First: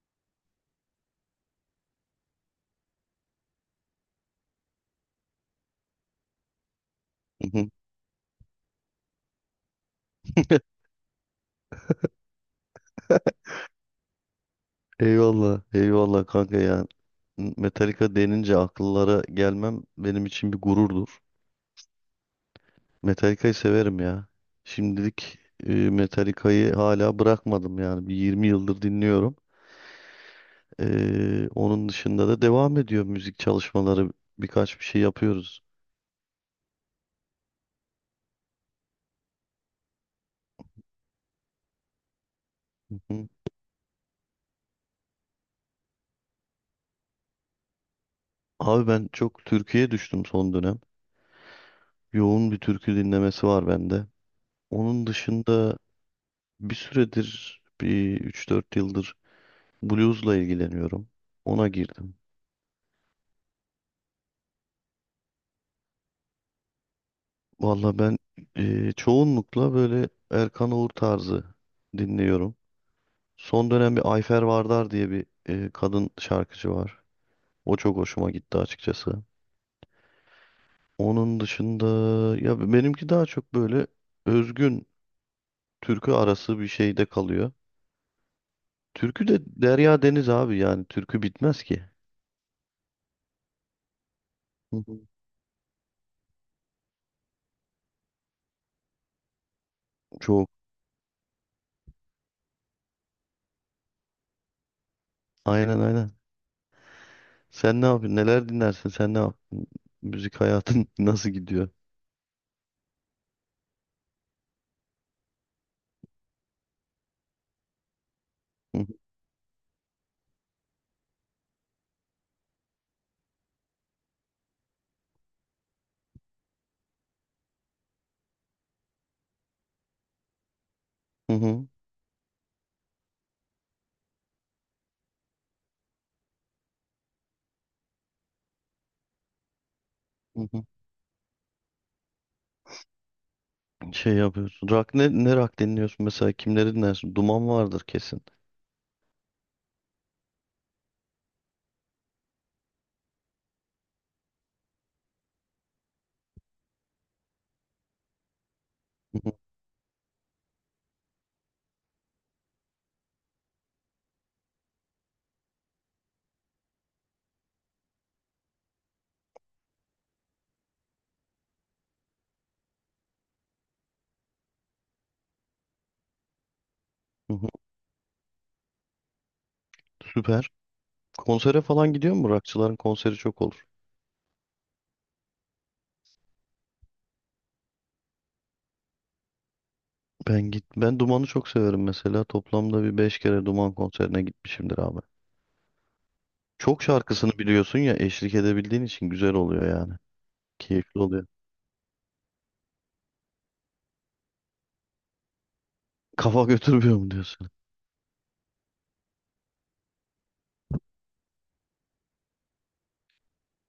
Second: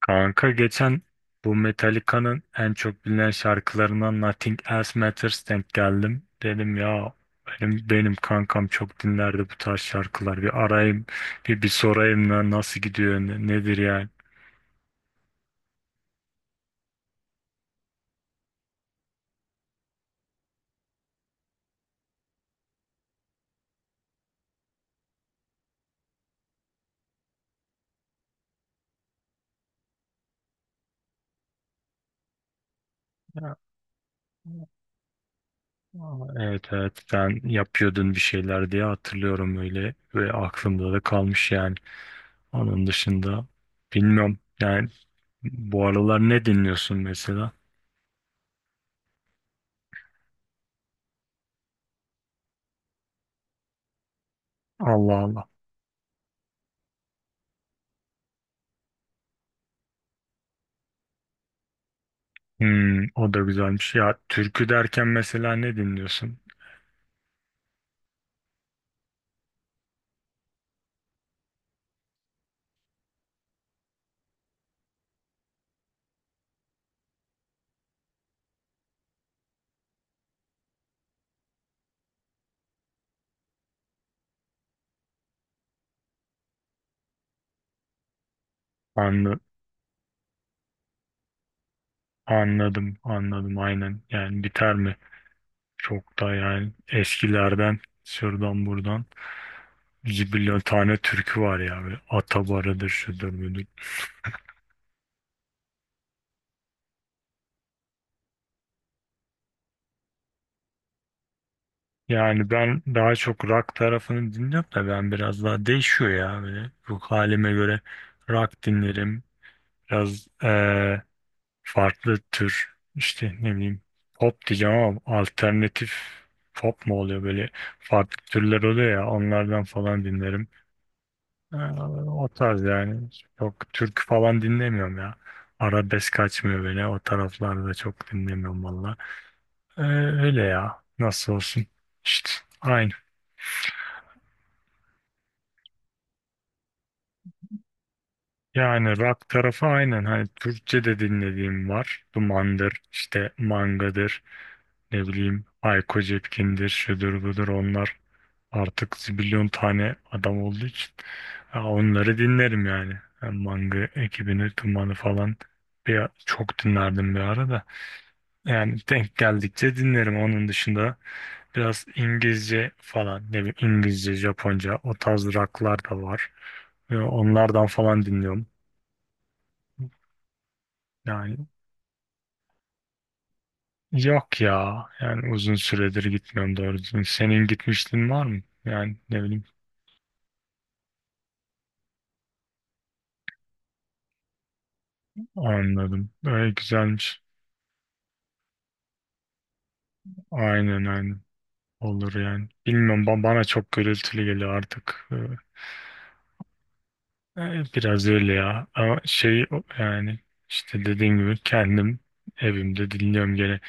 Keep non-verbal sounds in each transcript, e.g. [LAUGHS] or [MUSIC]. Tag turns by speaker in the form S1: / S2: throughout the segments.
S1: Kanka geçen bu Metallica'nın en çok bilinen şarkılarından Nothing Else Matters denk geldim. Dedim ya benim
S2: [LAUGHS]
S1: benim kankam çok dinlerdi bu tarz şarkılar. Bir arayayım bir sorayım lan nasıl gidiyor nedir yani?
S2: Eyvallah, eyvallah kanka ya. Metallica denince akıllara gelmem benim için bir gururdur. Metallica'yı severim ya. Şimdilik Metallica'yı hala bırakmadım yani. Bir 20 yıldır dinliyorum. Onun dışında da devam ediyor müzik
S1: Ya,
S2: çalışmaları. Birkaç bir şey yapıyoruz.
S1: evet evet sen yapıyordun bir şeyler diye hatırlıyorum öyle ve aklımda da kalmış yani. Onun
S2: [LAUGHS]
S1: dışında bilmiyorum yani bu aralar ne dinliyorsun mesela?
S2: Abi ben çok türküye düştüm son dönem. Yoğun bir türkü dinlemesi var bende. Onun
S1: Allah Allah.
S2: dışında bir 3 4 yıldır bluesla ilgileniyorum. Ona girdim.
S1: Hmm, o da güzelmiş. Ya türkü derken mesela ne dinliyorsun?
S2: Valla ben çoğunlukla böyle Erkan Oğur tarzı dinliyorum. Son dönem bir Ayfer Vardar diye bir kadın şarkıcı var. O çok hoşuma gitti açıkçası. Onun dışında ya benimki daha çok böyle özgün türkü arası bir şeyde kalıyor. Türkü
S1: Anlı,
S2: de derya deniz abi yani türkü bitmez ki.
S1: Anladım, anladım aynen. Yani biter
S2: Hı
S1: mi?
S2: hı.
S1: Çok da yani eskilerden şuradan buradan
S2: Çok.
S1: bir tane türkü var ya. Böyle Atabarı'dır, şudur budur.
S2: Aynen aynen. Sen ne yapıyorsun? Neler dinlersin? Sen ne yapıyorsun? Müzik hayatın [LAUGHS] nasıl gidiyor?
S1: Yani ben daha çok rock tarafını dinliyorum da ben biraz daha değişiyor ya. Böyle ruh halime göre rock
S2: Hı hı.
S1: dinlerim. Biraz farklı tür işte ne bileyim pop diyeceğim ama alternatif pop mu oluyor böyle farklı türler oluyor ya onlardan falan dinlerim.
S2: Hı
S1: Ee,
S2: hı.
S1: O tarz yani çok türkü falan dinlemiyorum ya. Arabesk kaçmıyor beni o taraflarda çok dinlemiyorum valla. Ee, Öyle
S2: Hı hı.
S1: ya nasıl olsun işte aynı.
S2: Şey yapıyorsun. Ne rock dinliyorsun mesela? Kimleri dinlersin? Duman vardır kesin.
S1: Yani rock tarafı aynen hani Türkçe de dinlediğim var. Dumandır, işte Manga'dır, ne bileyim Hayko Cepkin'dir, şudur budur onlar artık
S2: Hı hı.
S1: zibilyon tane adam olduğu için ha, onları dinlerim yani. Ben Manga ekibini, Tuman'ı falan çok dinlerdim bir ara da. Yani denk geldikçe dinlerim. Onun dışında biraz İngilizce falan, ne bileyim İngilizce, Japonca o tarz rocklar da var. Ve
S2: Hı hı.
S1: onlardan falan dinliyorum.
S2: Süper.
S1: Yani
S2: Konsere falan gidiyor mu? Rockçıların konseri çok olur.
S1: yok ya. Yani uzun süredir gitmiyorum doğru düzgün. Senin gitmişliğin var mı? Yani ne bileyim
S2: Ben Duman'ı çok severim mesela. Toplamda bir 5 kere Duman konserine gitmişimdir abi.
S1: anladım. Öyle
S2: Çok
S1: güzelmiş.
S2: şarkısını biliyorsun ya eşlik edebildiğin için güzel oluyor yani.
S1: Aynen
S2: Keyifli
S1: aynen.
S2: oluyor.
S1: Olur yani. Bilmiyorum bana çok gürültülü geliyor artık.
S2: Kafa [LAUGHS] götürmüyor mu diyorsun?
S1: Biraz öyle ya. Ama şey yani işte dediğim gibi kendim evimde dinliyorum gene.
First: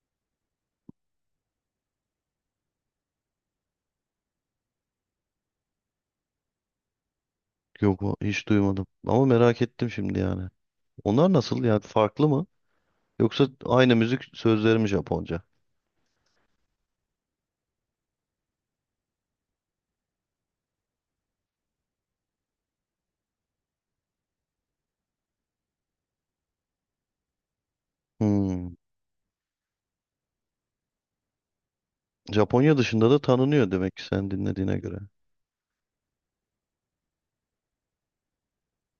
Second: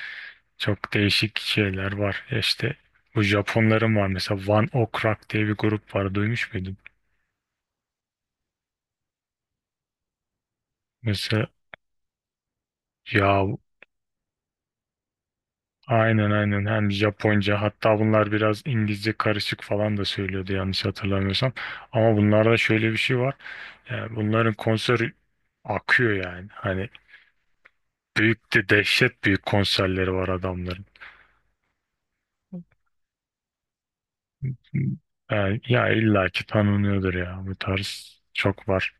S1: Çok değişik şeyler var. Ya İşte bu Japonların var mesela One Ok Rock diye bir grup var. Duymuş muydun?
S2: Yok hiç duymadım. Ama merak ettim şimdi yani. Onlar
S1: Mesela
S2: nasıl yani farklı mı?
S1: ya
S2: Yoksa aynı müzik sözleri mi Japonca?
S1: aynen aynen hem Japonca hatta bunlar biraz İngilizce karışık falan da söylüyordu yanlış hatırlamıyorsam. Ama bunlarda şöyle bir şey var. Yani bunların konseri akıyor yani. Hani büyük de
S2: Hmm.
S1: dehşet büyük konserleri var adamların.
S2: Japonya dışında da tanınıyor demek ki sen dinlediğine göre.
S1: Yani, ya illaki tanınıyordur ya. Bu tarz çok var.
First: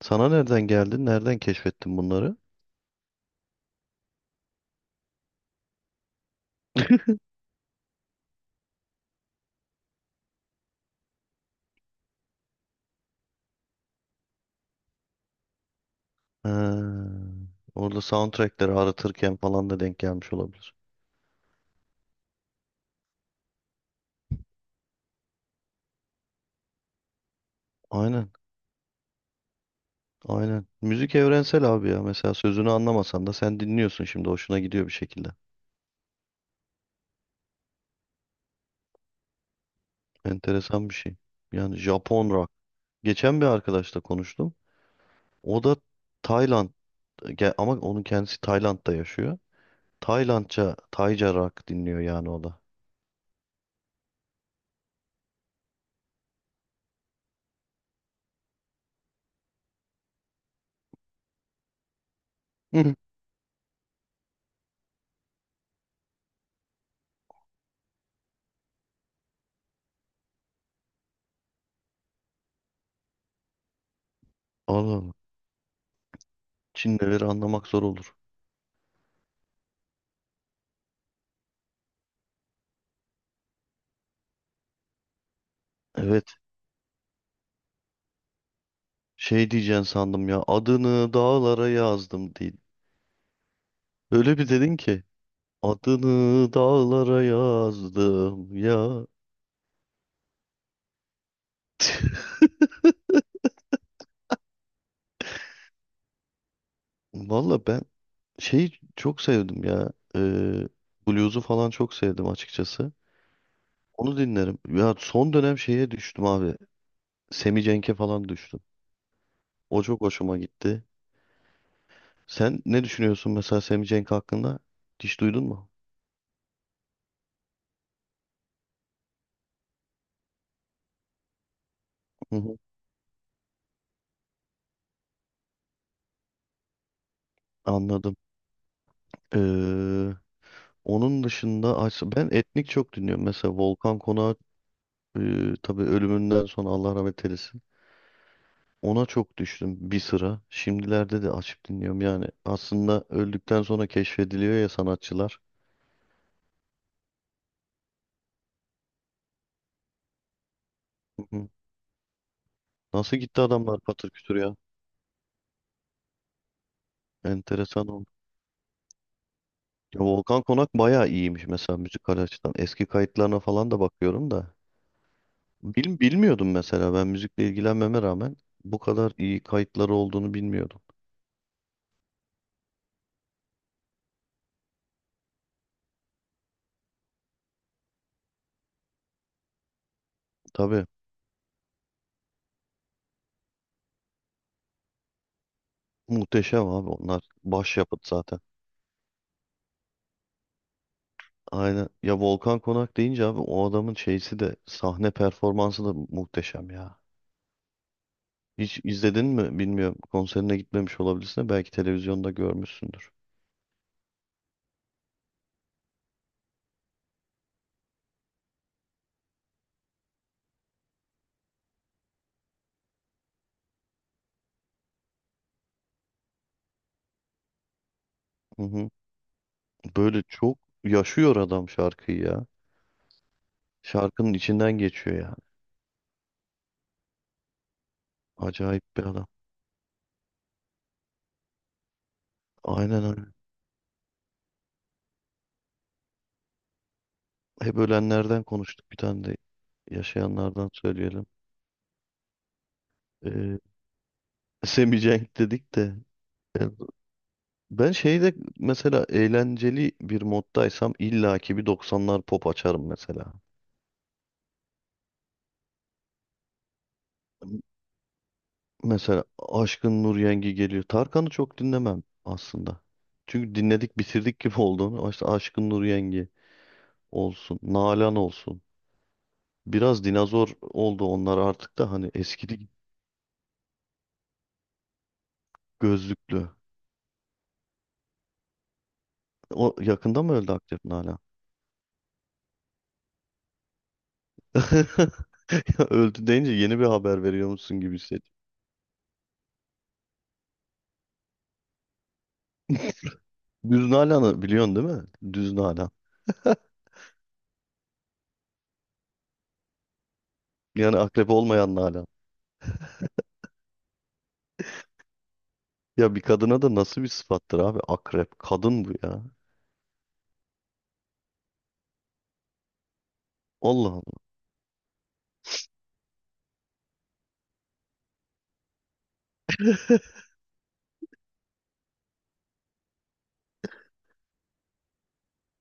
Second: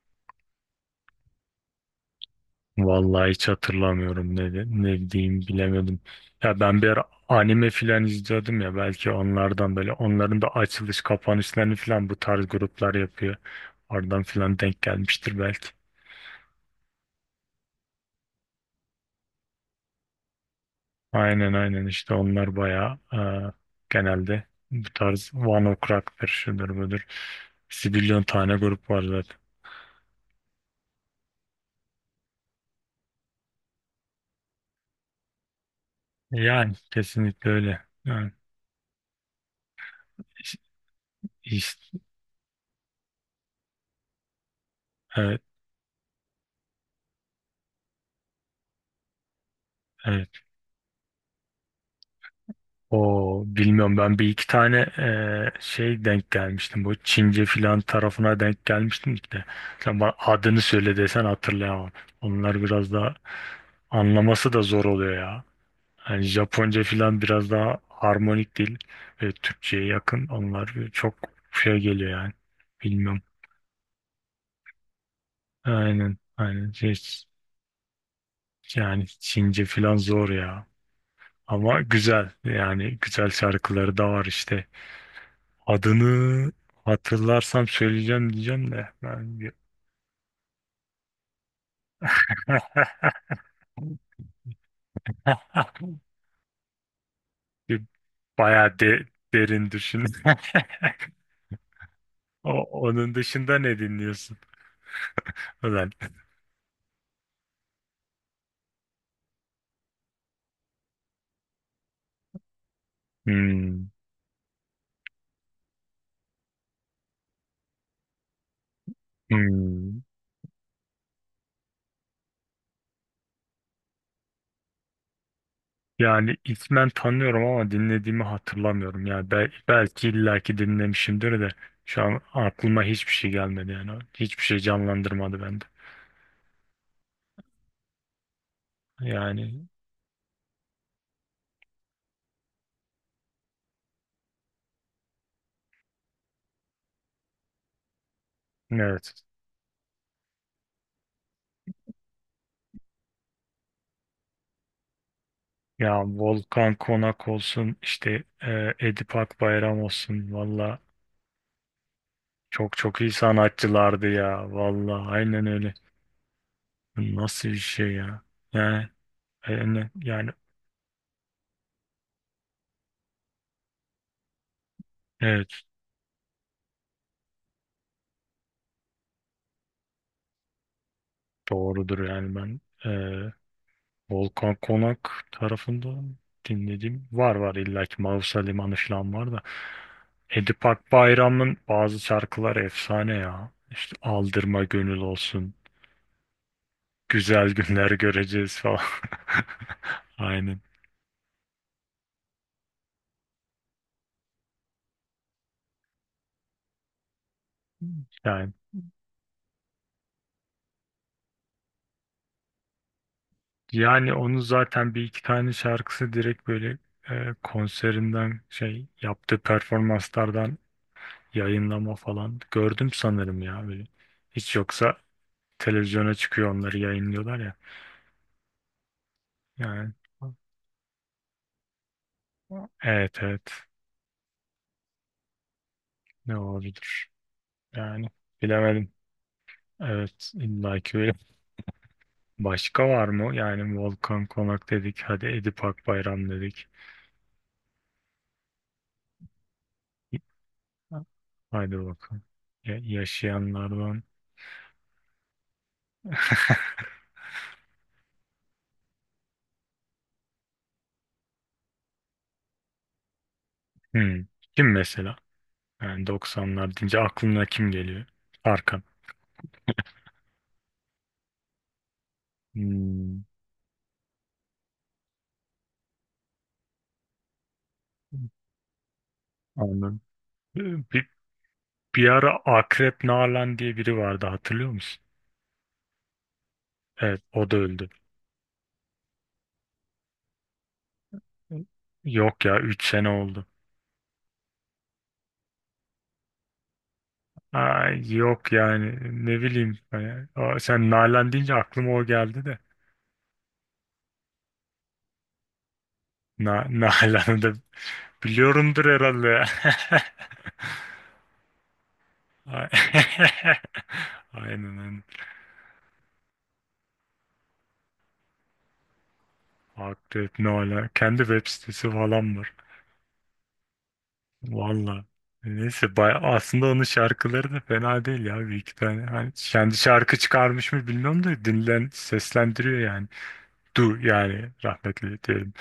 S2: Sana nereden geldin? Nereden keşfettin bunları?
S1: Vallahi hiç hatırlamıyorum ne diyeyim bilemedim. Ya ben bir ara anime filan izliyordum ya belki onlardan böyle onların da açılış kapanışlarını filan bu tarz gruplar yapıyor. Oradan filan denk gelmiştir belki.
S2: Ha, orada soundtrackleri aratırken falan da denk gelmiş olabilir.
S1: Aynen aynen işte onlar bayağı genelde bu tarz One Ok Rock'tır şudur budur. Zibilyon
S2: Aynen,
S1: tane grup var.
S2: aynen. Müzik evrensel abi ya. Mesela sözünü anlamasan da sen dinliyorsun şimdi. Hoşuna gidiyor bir şekilde.
S1: Yani kesinlikle öyle. Yani, iş-
S2: Enteresan bir şey.
S1: iş-
S2: Yani Japon rock. Geçen bir arkadaşla konuştum.
S1: evet,
S2: O da Tayland ama onun kendisi Tayland'da yaşıyor.
S1: evet.
S2: Taylandca, Tayca rock dinliyor yani o da.
S1: O bilmiyorum ben bir iki tane şey denk gelmiştim. Bu Çince filan tarafına denk gelmiştim işte. Sen bana adını söyle desen hatırlayamam. Onlar biraz
S2: Hı.
S1: daha anlaması da zor oluyor ya. Yani Japonca filan biraz daha harmonik değil. Ve Türkçe'ye yakın. Onlar çok şey geliyor yani. Bilmiyorum.
S2: Allah Allah.
S1: Aynen. Aynen. Şey,
S2: Çinlileri anlamak zor olur.
S1: yani Çince filan zor ya. Ama güzel yani güzel şarkıları da var işte.
S2: Evet.
S1: Adını hatırlarsam söyleyeceğim diyeceğim de ben
S2: Şey
S1: bir,
S2: diyeceksin sandım ya. Adını dağlara yazdım değil. Öyle bir dedin ki.
S1: [LAUGHS]
S2: Adını dağlara
S1: bir
S2: yazdım
S1: bayağı
S2: ya.
S1: derin düşün. [LAUGHS] Onun dışında ne dinliyorsun? Ulan.
S2: Valla ben şeyi çok sevdim ya. Blues'u falan çok sevdim açıkçası.
S1: Hmm,
S2: Onu dinlerim. Ya son dönem şeye düştüm abi. Semi Cenk'e falan düştüm. O
S1: hmm.
S2: çok hoşuma gitti. Sen ne düşünüyorsun mesela Semih Cenk hakkında? Hiç duydun mu?
S1: Yani ismen tanıyorum ama dinlediğimi hatırlamıyorum. Yani belki illaki dinlemişimdir de şu an
S2: Hı hı,
S1: aklıma hiçbir şey gelmedi yani. Hiçbir şey canlandırmadı bende.
S2: anladım.
S1: Yani
S2: Ee, Onun dışında ben etnik çok dinliyorum. Mesela Volkan Konak tabii ölümünden sonra Allah rahmet eylesin. Ona
S1: evet.
S2: çok düştüm bir sıra. Şimdilerde de açıp dinliyorum. Yani aslında öldükten sonra keşfediliyor ya sanatçılar.
S1: Ya Volkan Konak olsun işte Edip Akbayram olsun valla
S2: Hı hı.
S1: çok çok iyi
S2: Nasıl gitti adamlar
S1: sanatçılardı
S2: patır kütür
S1: ya
S2: ya?
S1: valla aynen öyle. Bu nasıl bir
S2: Enteresan
S1: şey
S2: oldu.
S1: ya yani yani,
S2: Ya
S1: yani
S2: Volkan Konak bayağı iyiymiş mesela müzikal açıdan. Eski kayıtlarına falan da bakıyorum da.
S1: evet
S2: Bilmiyordum mesela ben müzikle ilgilenmeme rağmen bu kadar iyi kayıtları olduğunu bilmiyordum.
S1: doğrudur yani ben e, Volkan Konak tarafından dinlediğim var illa ki Mausa Limanı falan var da Edip
S2: Tabii
S1: Akbayram'ın bazı şarkıları efsane ya İşte Aldırma Gönül olsun
S2: muhteşem abi onlar.
S1: güzel günler
S2: Başyapıt zaten.
S1: göreceğiz falan. [LAUGHS] Aynen.
S2: Aynen. Ya Volkan Konak deyince abi o adamın şeysi de sahne performansı da muhteşem ya.
S1: Yani,
S2: Hiç izledin mi bilmiyorum. Konserine gitmemiş olabilirsin de belki televizyonda görmüşsündür.
S1: yani onu zaten bir iki tane şarkısı direkt böyle konserinden şey yaptığı performanslardan yayınlama falan gördüm sanırım ya böyle. Hiç yoksa televizyona çıkıyor onları yayınlıyorlar ya.
S2: Hı hı.
S1: Yani
S2: Böyle çok yaşıyor adam şarkıyı ya.
S1: evet evet
S2: Şarkının içinden geçiyor yani.
S1: ne olabilir yani bilemedim.
S2: Acayip bir adam.
S1: Evet illa ki öyle. Başka
S2: Aynen
S1: var
S2: öyle.
S1: mı? Yani Volkan Konak dedik hadi Edip Akbayram dedik.
S2: Hep ölenlerden konuştuk. Bir tane de yaşayanlardan
S1: Ha.
S2: söyleyelim.
S1: Haydi bakalım.
S2: Ee,
S1: Yaşayanlardan.
S2: [LAUGHS] Semih Cenk dedik de ben Ben şeyde mesela eğlenceli bir moddaysam illaki bir 90'lar pop açarım mesela.
S1: Hmm. Kim mesela? Yani doksanlar deyince aklına kim geliyor? Tarkan.
S2: Mesela Aşkın Nur Yengi geliyor. Tarkan'ı çok dinlemem aslında.
S1: Hmm.
S2: Çünkü dinledik bitirdik gibi [LAUGHS] olduğunu. İşte Aşkın Nur Yengi olsun. Nalan olsun.
S1: Anladım.
S2: Biraz dinozor oldu
S1: Bir,
S2: onlar artık da
S1: bir
S2: hani
S1: ara
S2: eskidi
S1: Akrep Nalan diye biri vardı hatırlıyor musun?
S2: gözlüklü.
S1: Evet o da öldü.
S2: O yakında mı öldü aktif Nalan?
S1: Yok ya 3 sene oldu.
S2: [LAUGHS] Ya öldü deyince yeni bir haber veriyor musun gibi
S1: Ay,
S2: hissediyorum.
S1: yok yani ne bileyim. Hani, sen Nalan deyince aklıma o geldi de.
S2: Düz Nalan'ı biliyorsun değil mi? Düz Nalan.
S1: [LAUGHS] Nalan'ı da biliyorumdur herhalde.
S2: Yani akrep olmayan Nalan.
S1: [LAUGHS] Ay- [LAUGHS] Aynen aynen.
S2: Ya bir kadına da nasıl bir sıfattır abi? Akrep. Kadın bu ya.
S1: Akrep ne ala. Kendi web sitesi falan var.
S2: Allah Allah.
S1: Valla. Neyse baya aslında onun şarkıları da fena değil ya bir iki tane. Hani kendi şarkı çıkarmış mı bilmiyorum da dinlen seslendiriyor yani. Yani rahmetli diyelim.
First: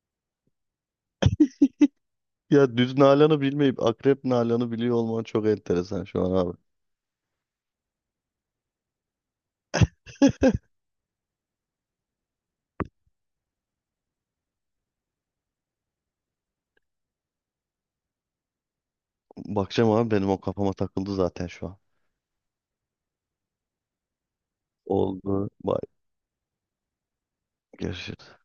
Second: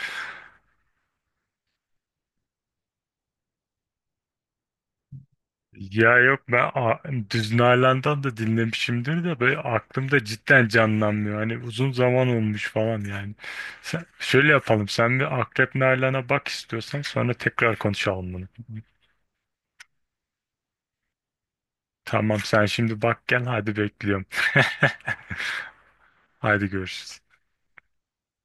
S2: Ya düz Nalan'ı bilmeyip akrep Nalan'ı biliyor olman çok enteresan
S1: Ya
S2: şu an
S1: yok
S2: abi.
S1: ben Düz Nalan'dan da dinlemişimdir de böyle aklımda cidden canlanmıyor. Hani uzun zaman olmuş falan yani. Sen, şöyle yapalım sen bir Akrep Nalan'a bak istiyorsan sonra tekrar konuşalım bunu.
S2: Bakacağım abi benim o kafama takıldı zaten şu an.
S1: Tamam sen şimdi bak gel hadi bekliyorum. [LAUGHS]
S2: Oldu. Bye.
S1: Hadi görüşürüz.
S2: Görüşürüz.